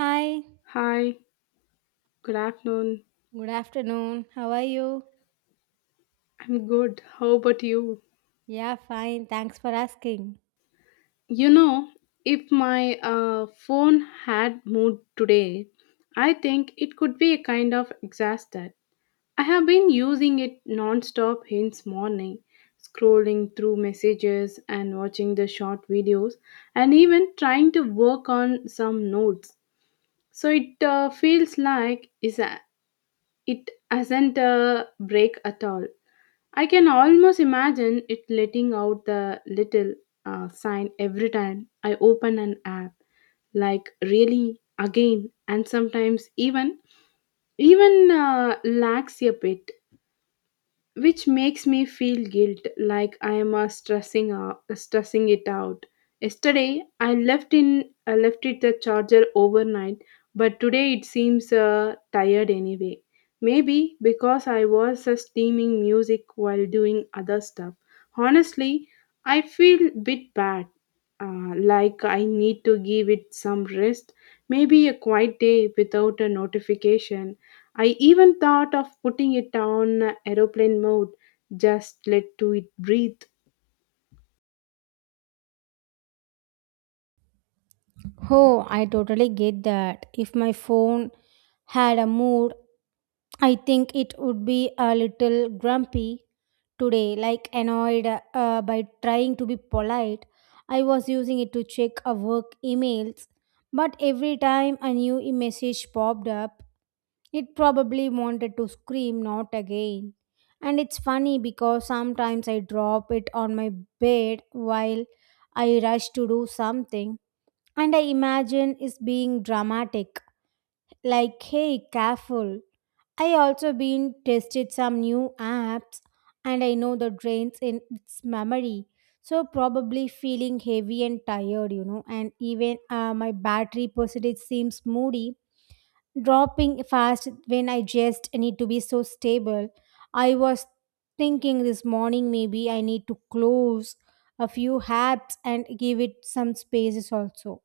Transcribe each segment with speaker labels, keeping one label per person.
Speaker 1: Hi,
Speaker 2: Hi, good afternoon.
Speaker 1: good afternoon. How are you?
Speaker 2: I'm good. How about you?
Speaker 1: Yeah, fine. Thanks for asking.
Speaker 2: You know, if my phone had mood today, I think it could be a kind of exhausted. I have been using it non-stop since morning, scrolling through messages and watching the short videos and even trying to work on some notes. So it feels like is a, it hasn't a break at all. I can almost imagine it letting out the little sign every time I open an app, like really again, and sometimes even lags a bit which makes me feel guilt like I am stressing out, stressing it out. Yesterday I left it the charger overnight, but today it seems tired anyway. Maybe because I was steaming music while doing other stuff. Honestly, I feel bit bad. Like I need to give it some rest, maybe a quiet day without a notification. I even thought of putting it on aeroplane mode, just let to it breathe.
Speaker 1: Oh, I totally get that. If my phone had a mood, I think it would be a little grumpy today, like annoyed by trying to be polite. I was using it to check a work emails, but every time a new message popped up, it probably wanted to scream, not again. And it's funny because sometimes I drop it on my bed while I rush to do something, and I imagine it's being dramatic, like, hey, careful. I also been tested some new apps and I know the drains in its memory. So probably feeling heavy and tired, and even my battery percentage seems moody, dropping fast when I just need to be so stable. I was thinking this morning maybe I need to close a few apps and give it some spaces also.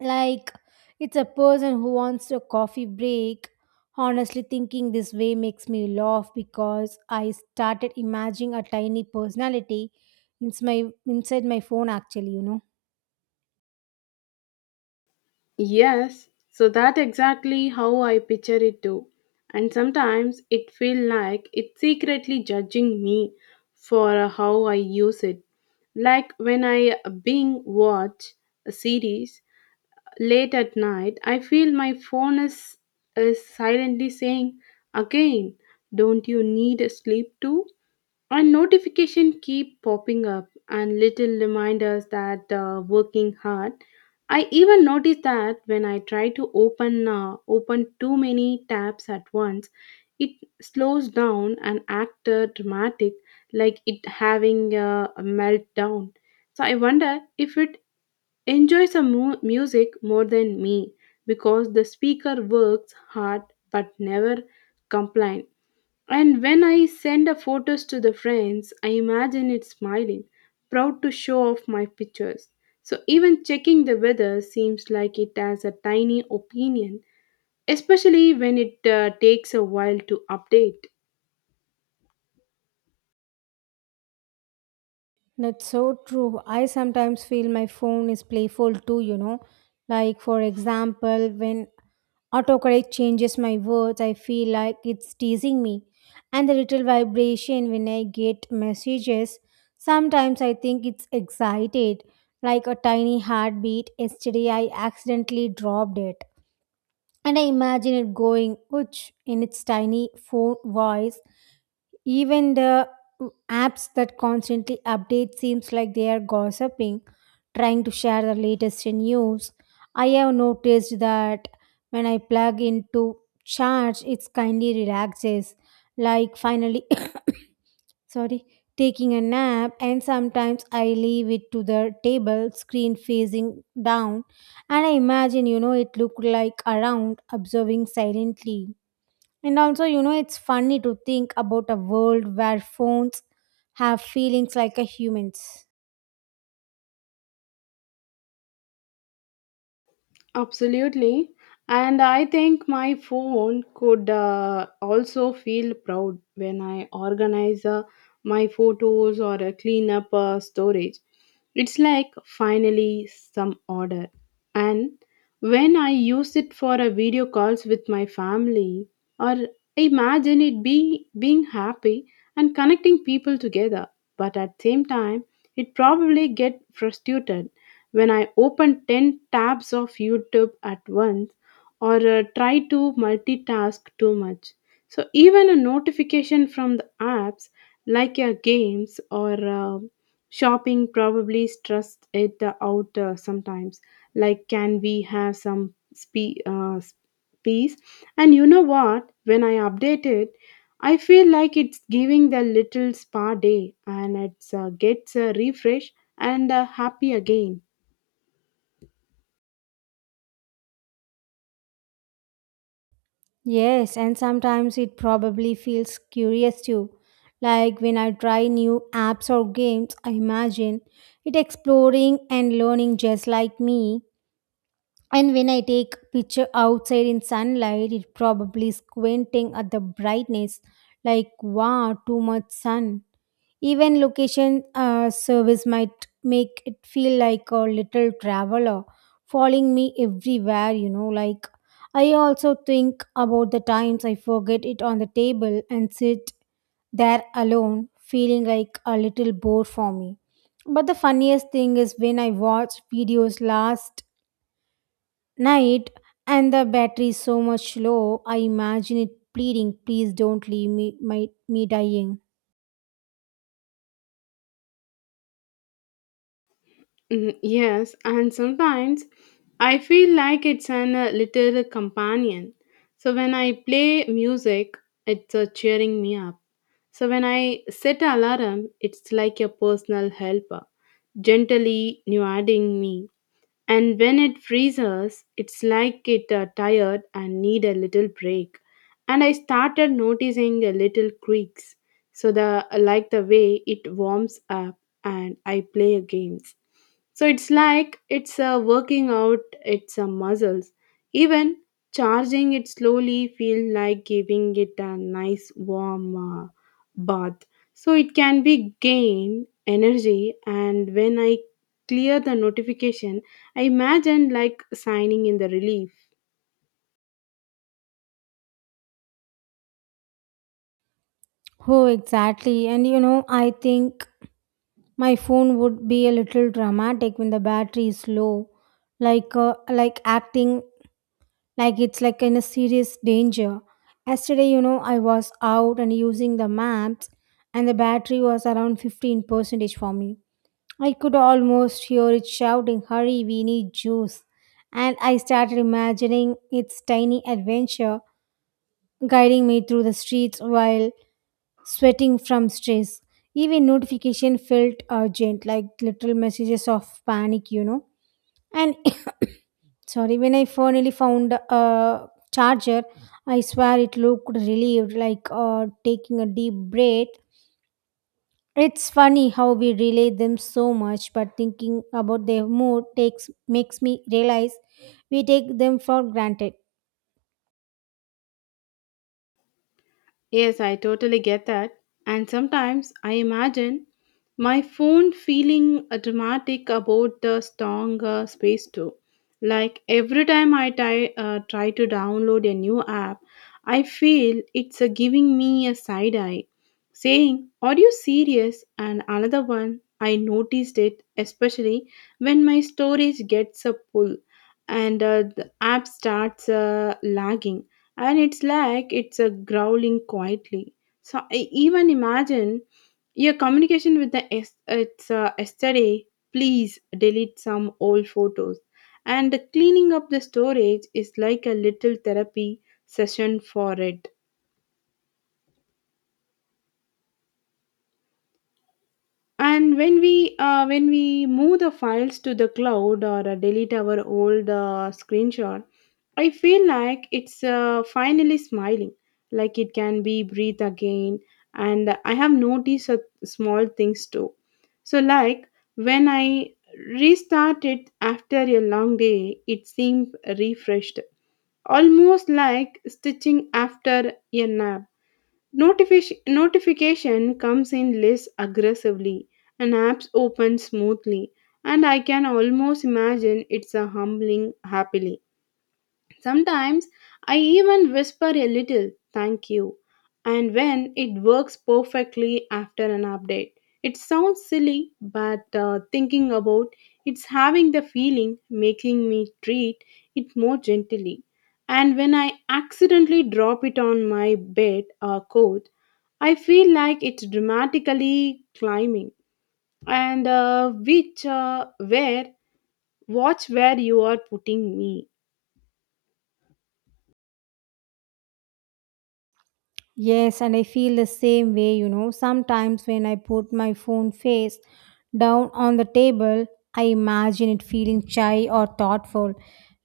Speaker 1: Like, it's a person who wants a coffee break. Honestly, thinking this way makes me laugh because I started imagining a tiny personality inside my phone, actually.
Speaker 2: Yes, so that exactly how I picture it too. And sometimes it feel like it's secretly judging me for how I use it. Like when I being watch a series late at night, I feel my phone is silently saying again, don't you need sleep too? And notification keep popping up and little reminders that working hard. I even notice that when I try to open too many tabs at once, it slows down and act dramatic, like it having a meltdown. So I wonder if it enjoys a music more than me because the speaker works hard but never complains. And when I send a photos to the friends, I imagine it smiling, proud to show off my pictures. So even checking the weather seems like it has a tiny opinion, especially when it takes a while to update.
Speaker 1: That's so true. I sometimes feel my phone is playful too. Like, for example, when autocorrect changes my words. I feel like it's teasing me. And the little vibration when I get messages, sometimes I think it's excited, like a tiny heartbeat. Yesterday, I accidentally dropped it. And I imagine it going, ouch, in its tiny phone voice. Even the apps that constantly update seems like they are gossiping, trying to share the latest news. I have noticed that when I plug into charge, it's kindly relaxes, like finally, sorry, taking a nap. And sometimes I leave it to the table, screen facing down, and I imagine it looked like around observing silently. And also, it's funny to think about a world where phones have feelings like a humans.
Speaker 2: Absolutely. And I think my phone could also feel proud when I organize my photos or clean up storage. It's like finally some order. And when I use it for a video calls with my family, or imagine it be being happy and connecting people together. But at same time, it probably get frustrated when I open 10 tabs of YouTube at once or try to multitask too much. So, even a notification from the apps like your games or shopping probably stress it out sometimes. Like, can we have some peace? And you know what? When I update it, I feel like it's giving the little spa day and it's gets a refresh and happy again.
Speaker 1: Yes, and sometimes it probably feels curious too. Like when I try new apps or games, I imagine it exploring and learning just like me. And when I take picture outside in sunlight, it probably squinting at the brightness, like, wow, too much sun. Even location service might make it feel like a little traveler following me everywhere. Like, I also think about the times I forget it on the table and sit there alone, feeling like a little bore for me. But the funniest thing is when I watch videos last night and the battery is so much low, I imagine it pleading, please don't leave me, me dying.
Speaker 2: Mm, yes, and sometimes I feel like it's an little companion. So when I play music, it's cheering me up. So when I set alarm, it's like a personal helper, gently nudging me. And when it freezes, it's like it tired and need a little break. And I started noticing a little creaks, so the like the way it warms up, and I play games. So it's like it's working out its muscles. Even charging it slowly feels like giving it a nice warm bath. So it can be gain energy, and when I clear the notification, I imagine like signing in the relief.
Speaker 1: Oh, exactly, and I think my phone would be a little dramatic when the battery is low, like acting like it's like in a serious danger. Yesterday, I was out and using the maps, and the battery was around 15 percentage for me. I could almost hear it shouting, hurry, we need juice. And I started imagining its tiny adventure guiding me through the streets while sweating from stress. Even notification felt urgent, like little messages of panic. And sorry, when I finally found a charger, I swear it looked relieved, like taking a deep breath. It's funny how we relay them so much, but thinking about their mood takes makes me realize we take them for granted.
Speaker 2: Yes, I totally get that. And sometimes I imagine my phone feeling dramatic about the strong space too. Like every time I try to download a new app, I feel it's giving me a side eye saying, are you serious? And another one, I noticed it especially when my storage gets a pull and the app starts lagging and it's like it's a growling quietly. So I even imagine your communication with the it's yesterday. Please delete some old photos, and cleaning up the storage is like a little therapy session for it. And when we move the files to the cloud or delete our old screenshot, I feel like it's finally smiling, like it can be breathe again. And I have noticed a small things too. So, like when I restarted after a long day, it seemed refreshed, almost like stitching after a nap. Notification comes in less aggressively, and apps open smoothly, and I can almost imagine it's a humbling happily. Sometimes I even whisper a little thank you, and when it works perfectly after an update. It sounds silly, but thinking about it's having the feeling making me treat it more gently. And when I accidentally drop it on my bed or coat, I feel like it's dramatically climbing. And which where watch where you are putting me.
Speaker 1: Yes, and I feel the same way. Sometimes when I put my phone face down on the table, I imagine it feeling shy or thoughtful,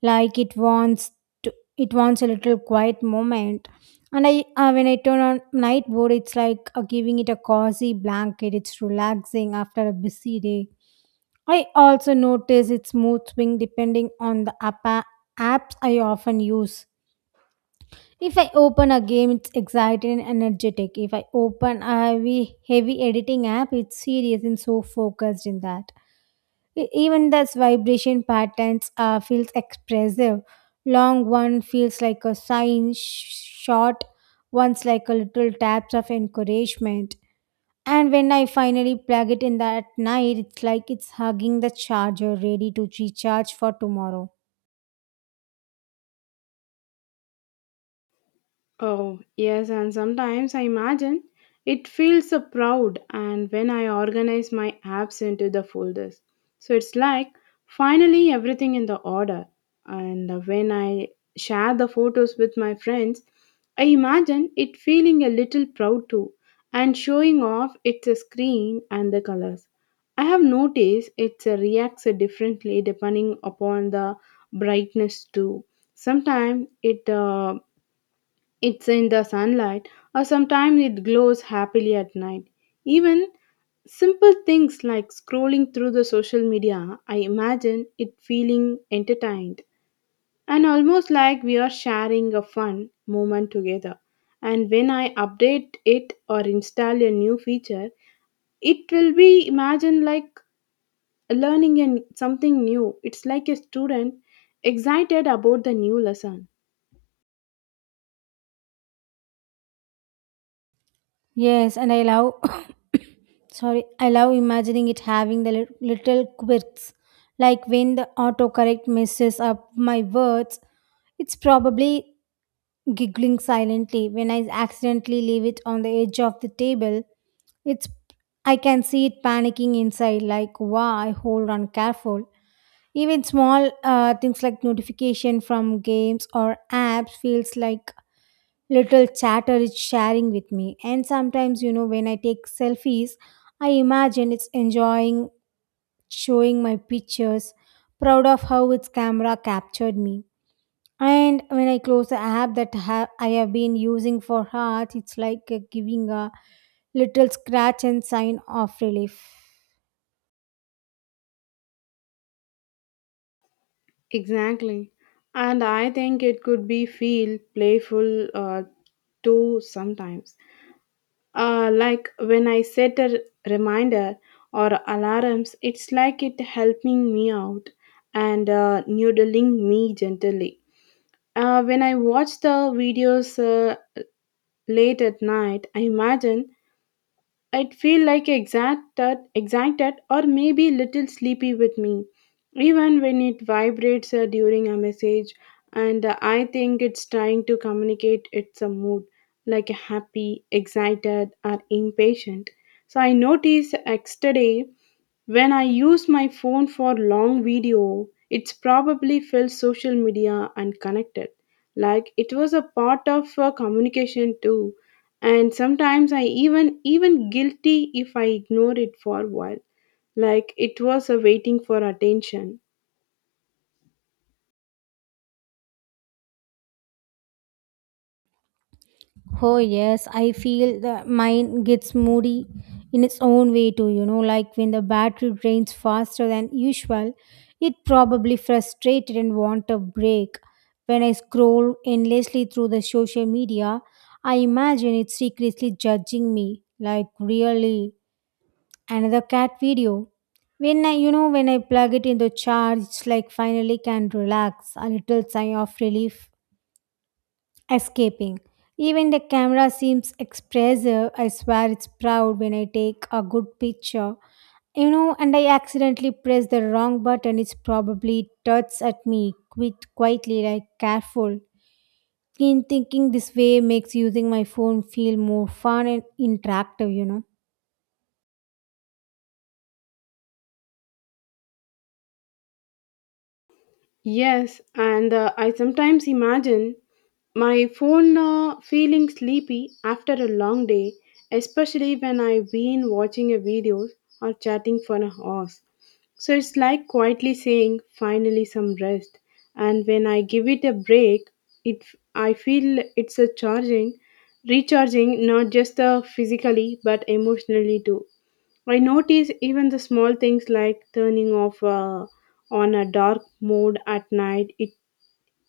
Speaker 1: like to, it wants a little quiet moment. And when I turn on night mode, it's like giving it a cozy blanket. It's relaxing after a busy day. I also notice its mood swing depending on the apps I often use. If I open a game, it's exciting and energetic. If I open a heavy, heavy editing app, it's serious and so focused in that. Even thus, vibration patterns feels expressive. Long one feels like a sign, short one's like a little taps of encouragement. And when I finally plug it in that night, it's like it's hugging the charger, ready to recharge for tomorrow.
Speaker 2: Oh, yes, and sometimes I imagine it feels so proud and when I organize my apps into the folders. So it's like finally everything in the order. And when I share the photos with my friends, I imagine it feeling a little proud too and showing off its screen and the colors. I have noticed it reacts differently depending upon the brightness too. Sometimes it it's in the sunlight, or sometimes it glows happily at night. Even simple things like scrolling through the social media, I imagine it feeling entertained and almost like we are sharing a fun moment together. And when I update it or install a new feature, it will be imagined like learning something new. It's like a student excited about the new lesson.
Speaker 1: Yes, and I love, sorry, I love imagining it having the little quirks. Like when the autocorrect messes up my words, it's probably giggling silently. When I accidentally leave it on the edge of the table, it's I can see it panicking inside, like, wow, I hold on careful. Even small things like notification from games or apps feels like little chatter is sharing with me. And sometimes, when I take selfies, I imagine it's enjoying showing my pictures, proud of how its camera captured me. And when I close the app that I have been using for heart, it's like giving a little scratch and sign of relief.
Speaker 2: Exactly. And I think it could be feel playful too sometimes. Like when I set a reminder or alarms, it's like it helping me out and noodling me gently. When I watch the videos late at night, I imagine I'd feel like excited or maybe little sleepy with me, even when it vibrates during a message. And I think it's trying to communicate its a mood, like happy, excited, or impatient. So I noticed yesterday when I use my phone for long video, it's probably felt social media and connected. Like it was a part of communication too. And sometimes I even guilty if I ignore it for a while. Like it was a waiting for attention.
Speaker 1: Oh, yes, I feel the mind gets moody in its own way too, like when the battery drains faster than usual, it probably frustrated and want a break. When I scroll endlessly through the social media, I imagine it secretly judging me, like really another cat video. When I plug it into charge, it's like finally can relax, a little sigh of relief escaping. Even the camera seems expressive. I swear it's proud when I take a good picture. And I accidentally press the wrong button. It's probably tuts at me quit quietly, like careful. In thinking this way makes using my phone feel more fun and interactive.
Speaker 2: Yes, and I sometimes imagine my phone feeling sleepy after a long day, especially when I've been watching a video or chatting for hours. So it's like quietly saying, finally some rest. And when I give it a break, it I feel it's a charging, recharging not just physically but emotionally too. I notice even the small things like turning off on a dark mode at night. It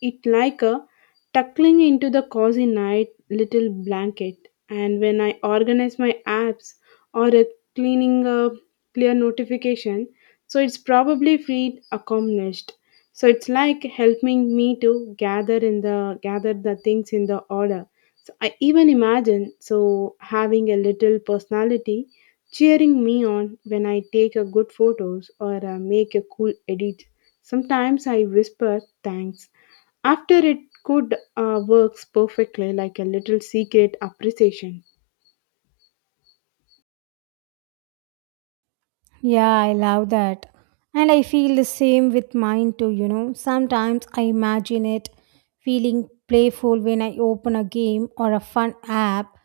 Speaker 2: it like a tuckling into the cozy night little blanket, and when I organize my apps or a cleaning a clear notification, so it's probably feel accomplished. So it's like helping me to gather the things in the order. So I even imagine so having a little personality cheering me on when I take a good photos or make a cool edit. Sometimes I whisper thanks after it could works perfectly, like a little secret appreciation.
Speaker 1: Yeah, I love that. And I feel the same with mine too. Sometimes I imagine it feeling playful when I open a game or a fun app.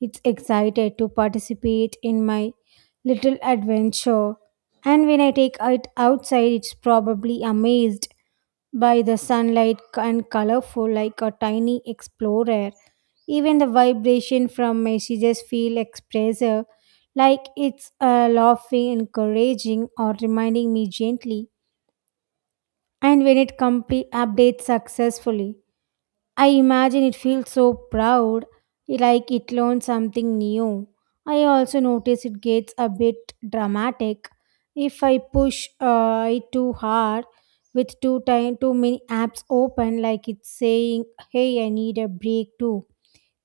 Speaker 1: It's excited to participate in my little adventure. And when I take it outside, it's probably amazed by the sunlight and colorful like a tiny explorer. Even the vibration from messages feel expressive, like it's laughing, encouraging, or reminding me gently. And when it complete updates successfully, I imagine it feels so proud, like it learned something new. I also notice it gets a bit dramatic if I push it too hard with too many apps open, like it's saying, "Hey, I need a break too."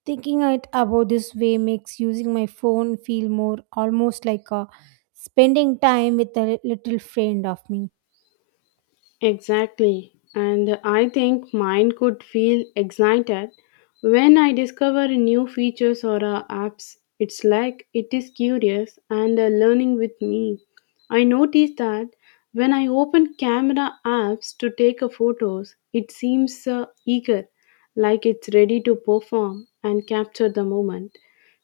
Speaker 1: Thinking it about this way makes using my phone feel more almost like a spending time with a little friend of me.
Speaker 2: Exactly. And I think mine could feel excited when I discover new features or apps. It's like it is curious and learning with me. I noticed that when I open camera apps to take a photos, it seems eager, like it's ready to perform and capture the moment.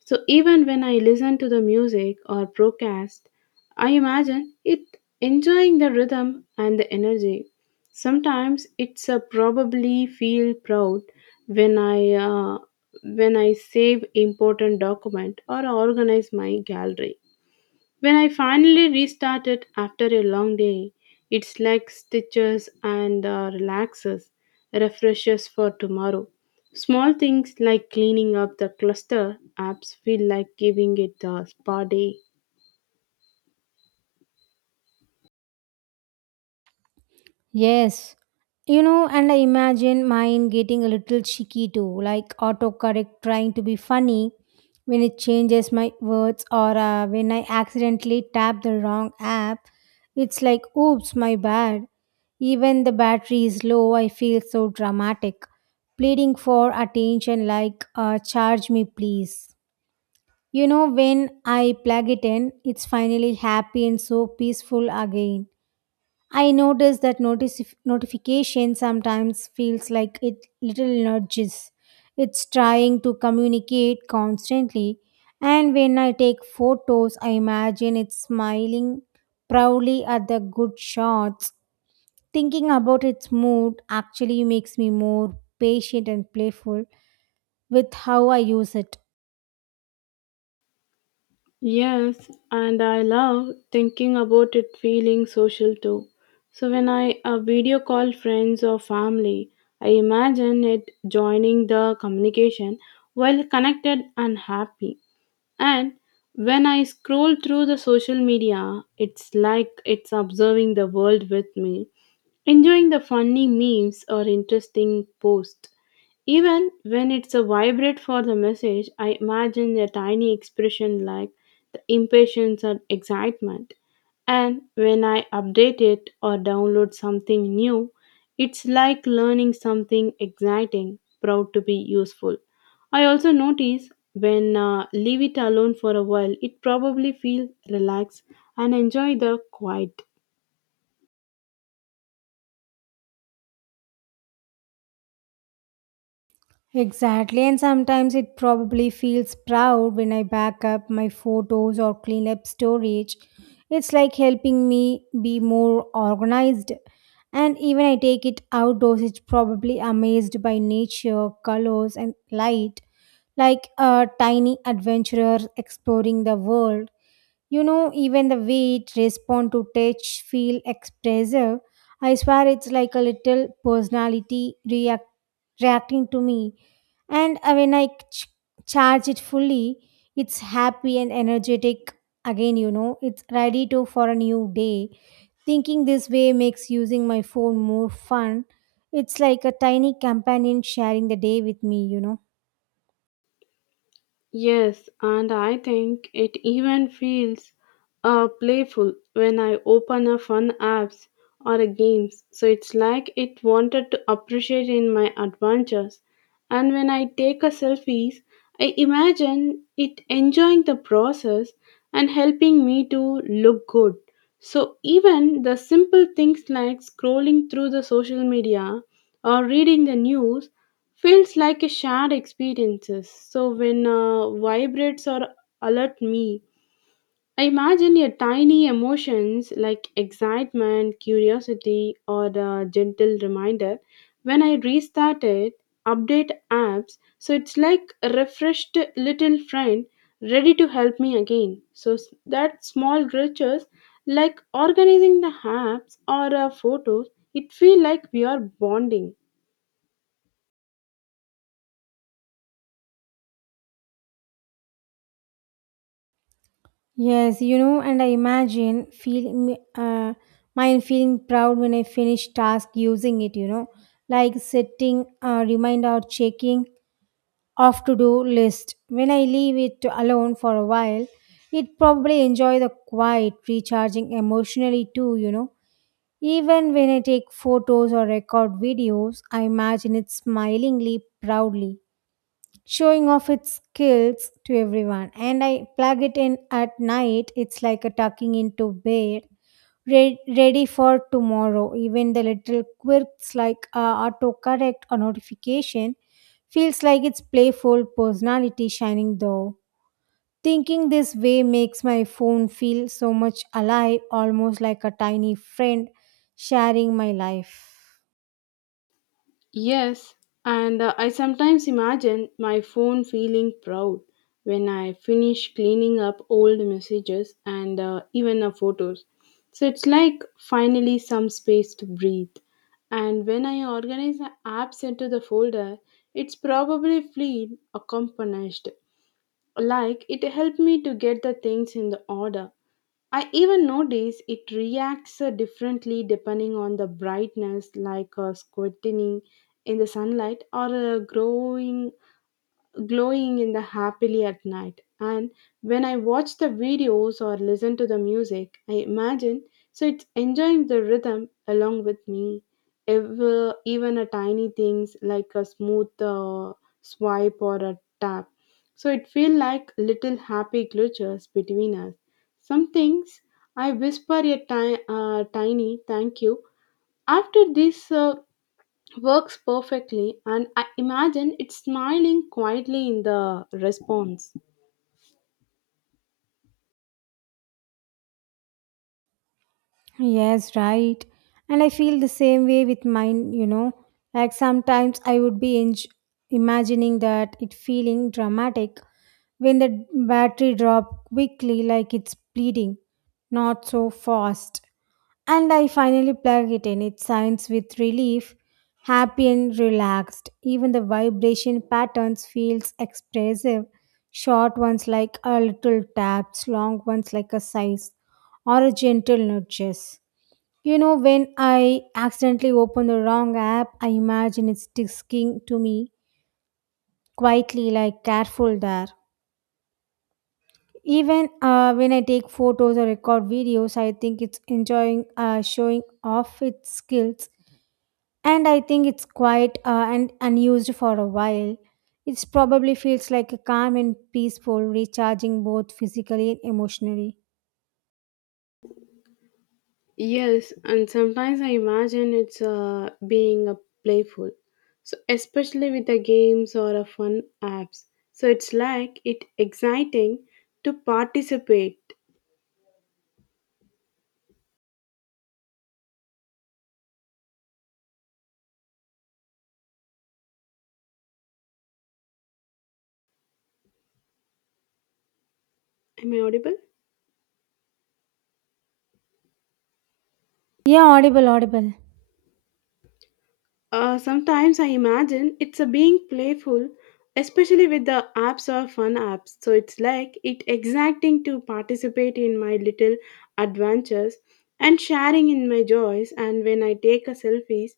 Speaker 2: So even when I listen to the music or broadcast, I imagine it enjoying the rhythm and the energy. Sometimes it's a probably feel proud when I uh, when I save important document or organize my gallery. When I finally restart it after a long day, it's like stitches and relaxes, refreshes for tomorrow. Small things like cleaning up the cluster apps feel like giving it a spa day.
Speaker 1: Yes. And I imagine mine getting a little cheeky too, like autocorrect trying to be funny when it changes my words or when I accidentally tap the wrong app. It's like, oops, my bad. Even the battery is low, I feel so dramatic, pleading for attention like, charge me, please. When I plug it in, it's finally happy and so peaceful again. I notice notification sometimes feels like it little nudges. It's trying to communicate constantly, and when I take photos, I imagine it smiling proudly at the good shots. Thinking about its mood actually makes me more patient and playful with how I use it.
Speaker 2: Yes, and I love thinking about it feeling social too. So when I video call friends or family, I imagine it joining the communication while connected and happy. And when I scroll through the social media, it's like it's observing the world with me, enjoying the funny memes or interesting posts. Even when it's a vibrate for the message, I imagine a tiny expression like the impatience or excitement. And when I update it or download something new, it's like learning something exciting, proud to be useful. I also notice when leave it alone for a while, it probably feels relaxed and enjoy the quiet.
Speaker 1: Exactly, and sometimes it probably feels proud when I back up my photos or clean up storage. It's like helping me be more organized. And even I take it outdoors, it's probably amazed by nature, colors, and light, like a tiny adventurer exploring the world. You know, even the way it responds to touch, feel expressive. I swear it's like a little personality reacting to me and when I charge it fully, it's happy and energetic again, it's ready to for a new day. Thinking this way makes using my phone more fun. It's like a tiny companion sharing the day with me.
Speaker 2: Yes, and I think it even feels playful when I open a fun apps or a games. So it's like it wanted to appreciate in my adventures. And when I take a selfies, I imagine it enjoying the process and helping me to look good. So even the simple things like scrolling through the social media or reading the news feels like a shared experiences. So when vibrates or alert me, I imagine your tiny emotions like excitement, curiosity, or a gentle reminder. When I restarted update apps, so it's like a refreshed little friend ready to help me again. So that small gestures like organizing the apps or photos, it feel like we are bonding.
Speaker 1: Yes, and I imagine feeling mine feeling proud when I finish task using it, like setting a reminder or checking of to do list. When I leave it alone for a while, it probably enjoy the quiet, recharging emotionally too. Even when I take photos or record videos, I imagine it smilingly proudly showing off its skills to everyone. And I plug it in at night, it's like a tucking into bed, ready for tomorrow. Even the little quirks like autocorrect or notification feels like its playful personality shining though. Thinking this way makes my phone feel so much alive, almost like a tiny friend sharing my life.
Speaker 2: Yes, and I sometimes imagine my phone feeling proud when I finish cleaning up old messages and even photos. So it's like finally some space to breathe. And when I organize the apps into the folder, it's probably feel accomplished. Like it helped me to get the things in the order. I even notice it reacts differently depending on the brightness, like a squinting in the sunlight or a growing glowing in the happily at night. And when I watch the videos or listen to the music, I imagine so it's enjoying the rhythm along with me. Even a tiny things like a smooth swipe or a tap, so it feel like little happy glitches between us. Some things I whisper a tiny thank you after this works perfectly, and I imagine it smiling quietly in the response.
Speaker 1: Yes, right. And I feel the same way with mine. Like sometimes I would be enj imagining that it feeling dramatic when the battery drop quickly like it's bleeding, not so fast. And I finally plug it in. It sounds with relief, happy and relaxed. Even the vibration patterns feels expressive. Short ones like a little taps, long ones like a sighs or a gentle nudges. When I accidentally open the wrong app, I imagine it's sticking to me quietly, like careful there. Even when I take photos or record videos, I think it's enjoying showing off its skills, and I think it's quiet and unused for a while. It probably feels like a calm and peaceful, recharging both physically and emotionally.
Speaker 2: Yes, and sometimes I imagine it's being a playful. So especially with the games or a fun apps. So it's like it exciting to participate. Am I audible?
Speaker 1: Yeah, audible, audible.
Speaker 2: Sometimes I imagine it's a being playful, especially with the apps or fun apps. So it's like it exacting to participate in my little adventures and sharing in my joys. And when I take a selfies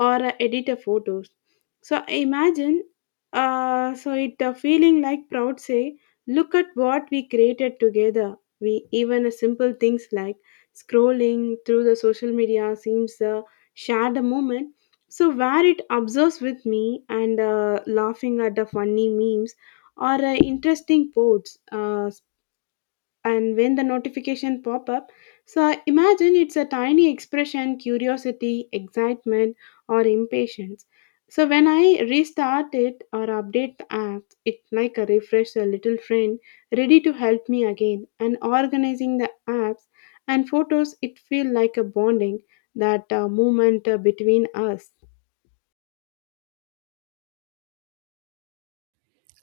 Speaker 2: or edit a photos, so I imagine. So it feeling like proud say, look at what we created together. We even simple things like scrolling through the social media seems shared a moment, so where it observes with me and laughing at the funny memes or interesting quotes, and when the notification pop up, so imagine it's a tiny expression, curiosity, excitement, or impatience. So when I restart it or update the app, it like a refresh, a little friend ready to help me again. And organizing the apps and photos, it feel like a bonding that movement between us.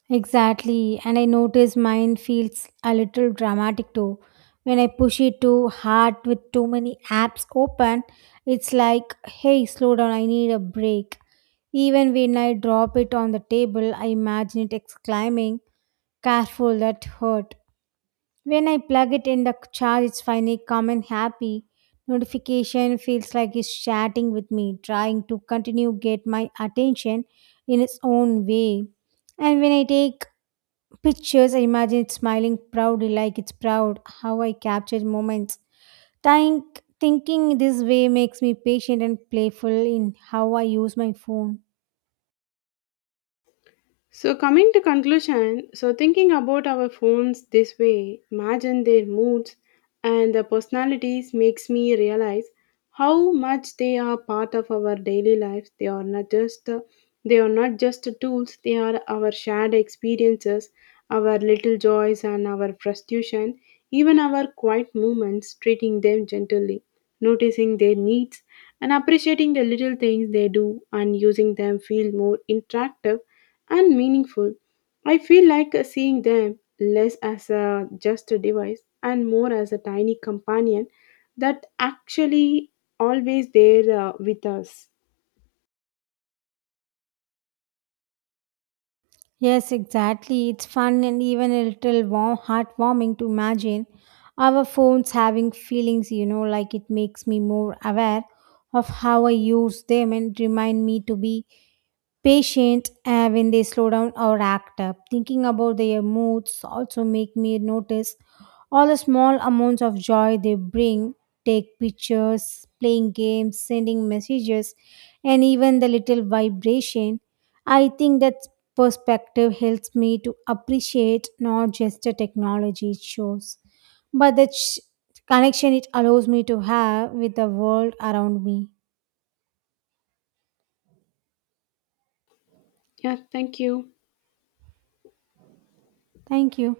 Speaker 1: Exactly, and I notice mine feels a little dramatic too. When I push it too hard with too many apps open, it's like, hey, slow down, I need a break. Even when I drop it on the table, I imagine it exclaiming, careful, that hurt. When I plug it in the charge, it's finally calm and happy. Notification feels like it's chatting with me, trying to continue get my attention in its own way. And when I take pictures, I imagine it smiling proudly like it's proud how I captured moments. Thinking this way makes me patient and playful in how I use my phone.
Speaker 2: So, coming to conclusion, so thinking about our phones this way, imagine their moods and their personalities makes me realize how much they are part of our daily lives. They are not just tools. They are our shared experiences, our little joys and our frustration, even our quiet moments. Treating them gently, noticing their needs, and appreciating the little things they do, and using them feel more interactive and meaningful. I feel like seeing them less as a, just a device and more as a tiny companion that actually always there with us.
Speaker 1: Yes, exactly. It's fun and even a little warm, heartwarming to imagine our phones having feelings, like it makes me more aware of how I use them and remind me to be patient when they slow down or act up. Thinking about their moods also make me notice all the small amounts of joy they bring. Take pictures, playing games, sending messages, and even the little vibration. I think that perspective helps me to appreciate not just the technology it shows, but the connection it allows me to have with the world around me.
Speaker 2: Yeah, thank you.
Speaker 1: Thank you.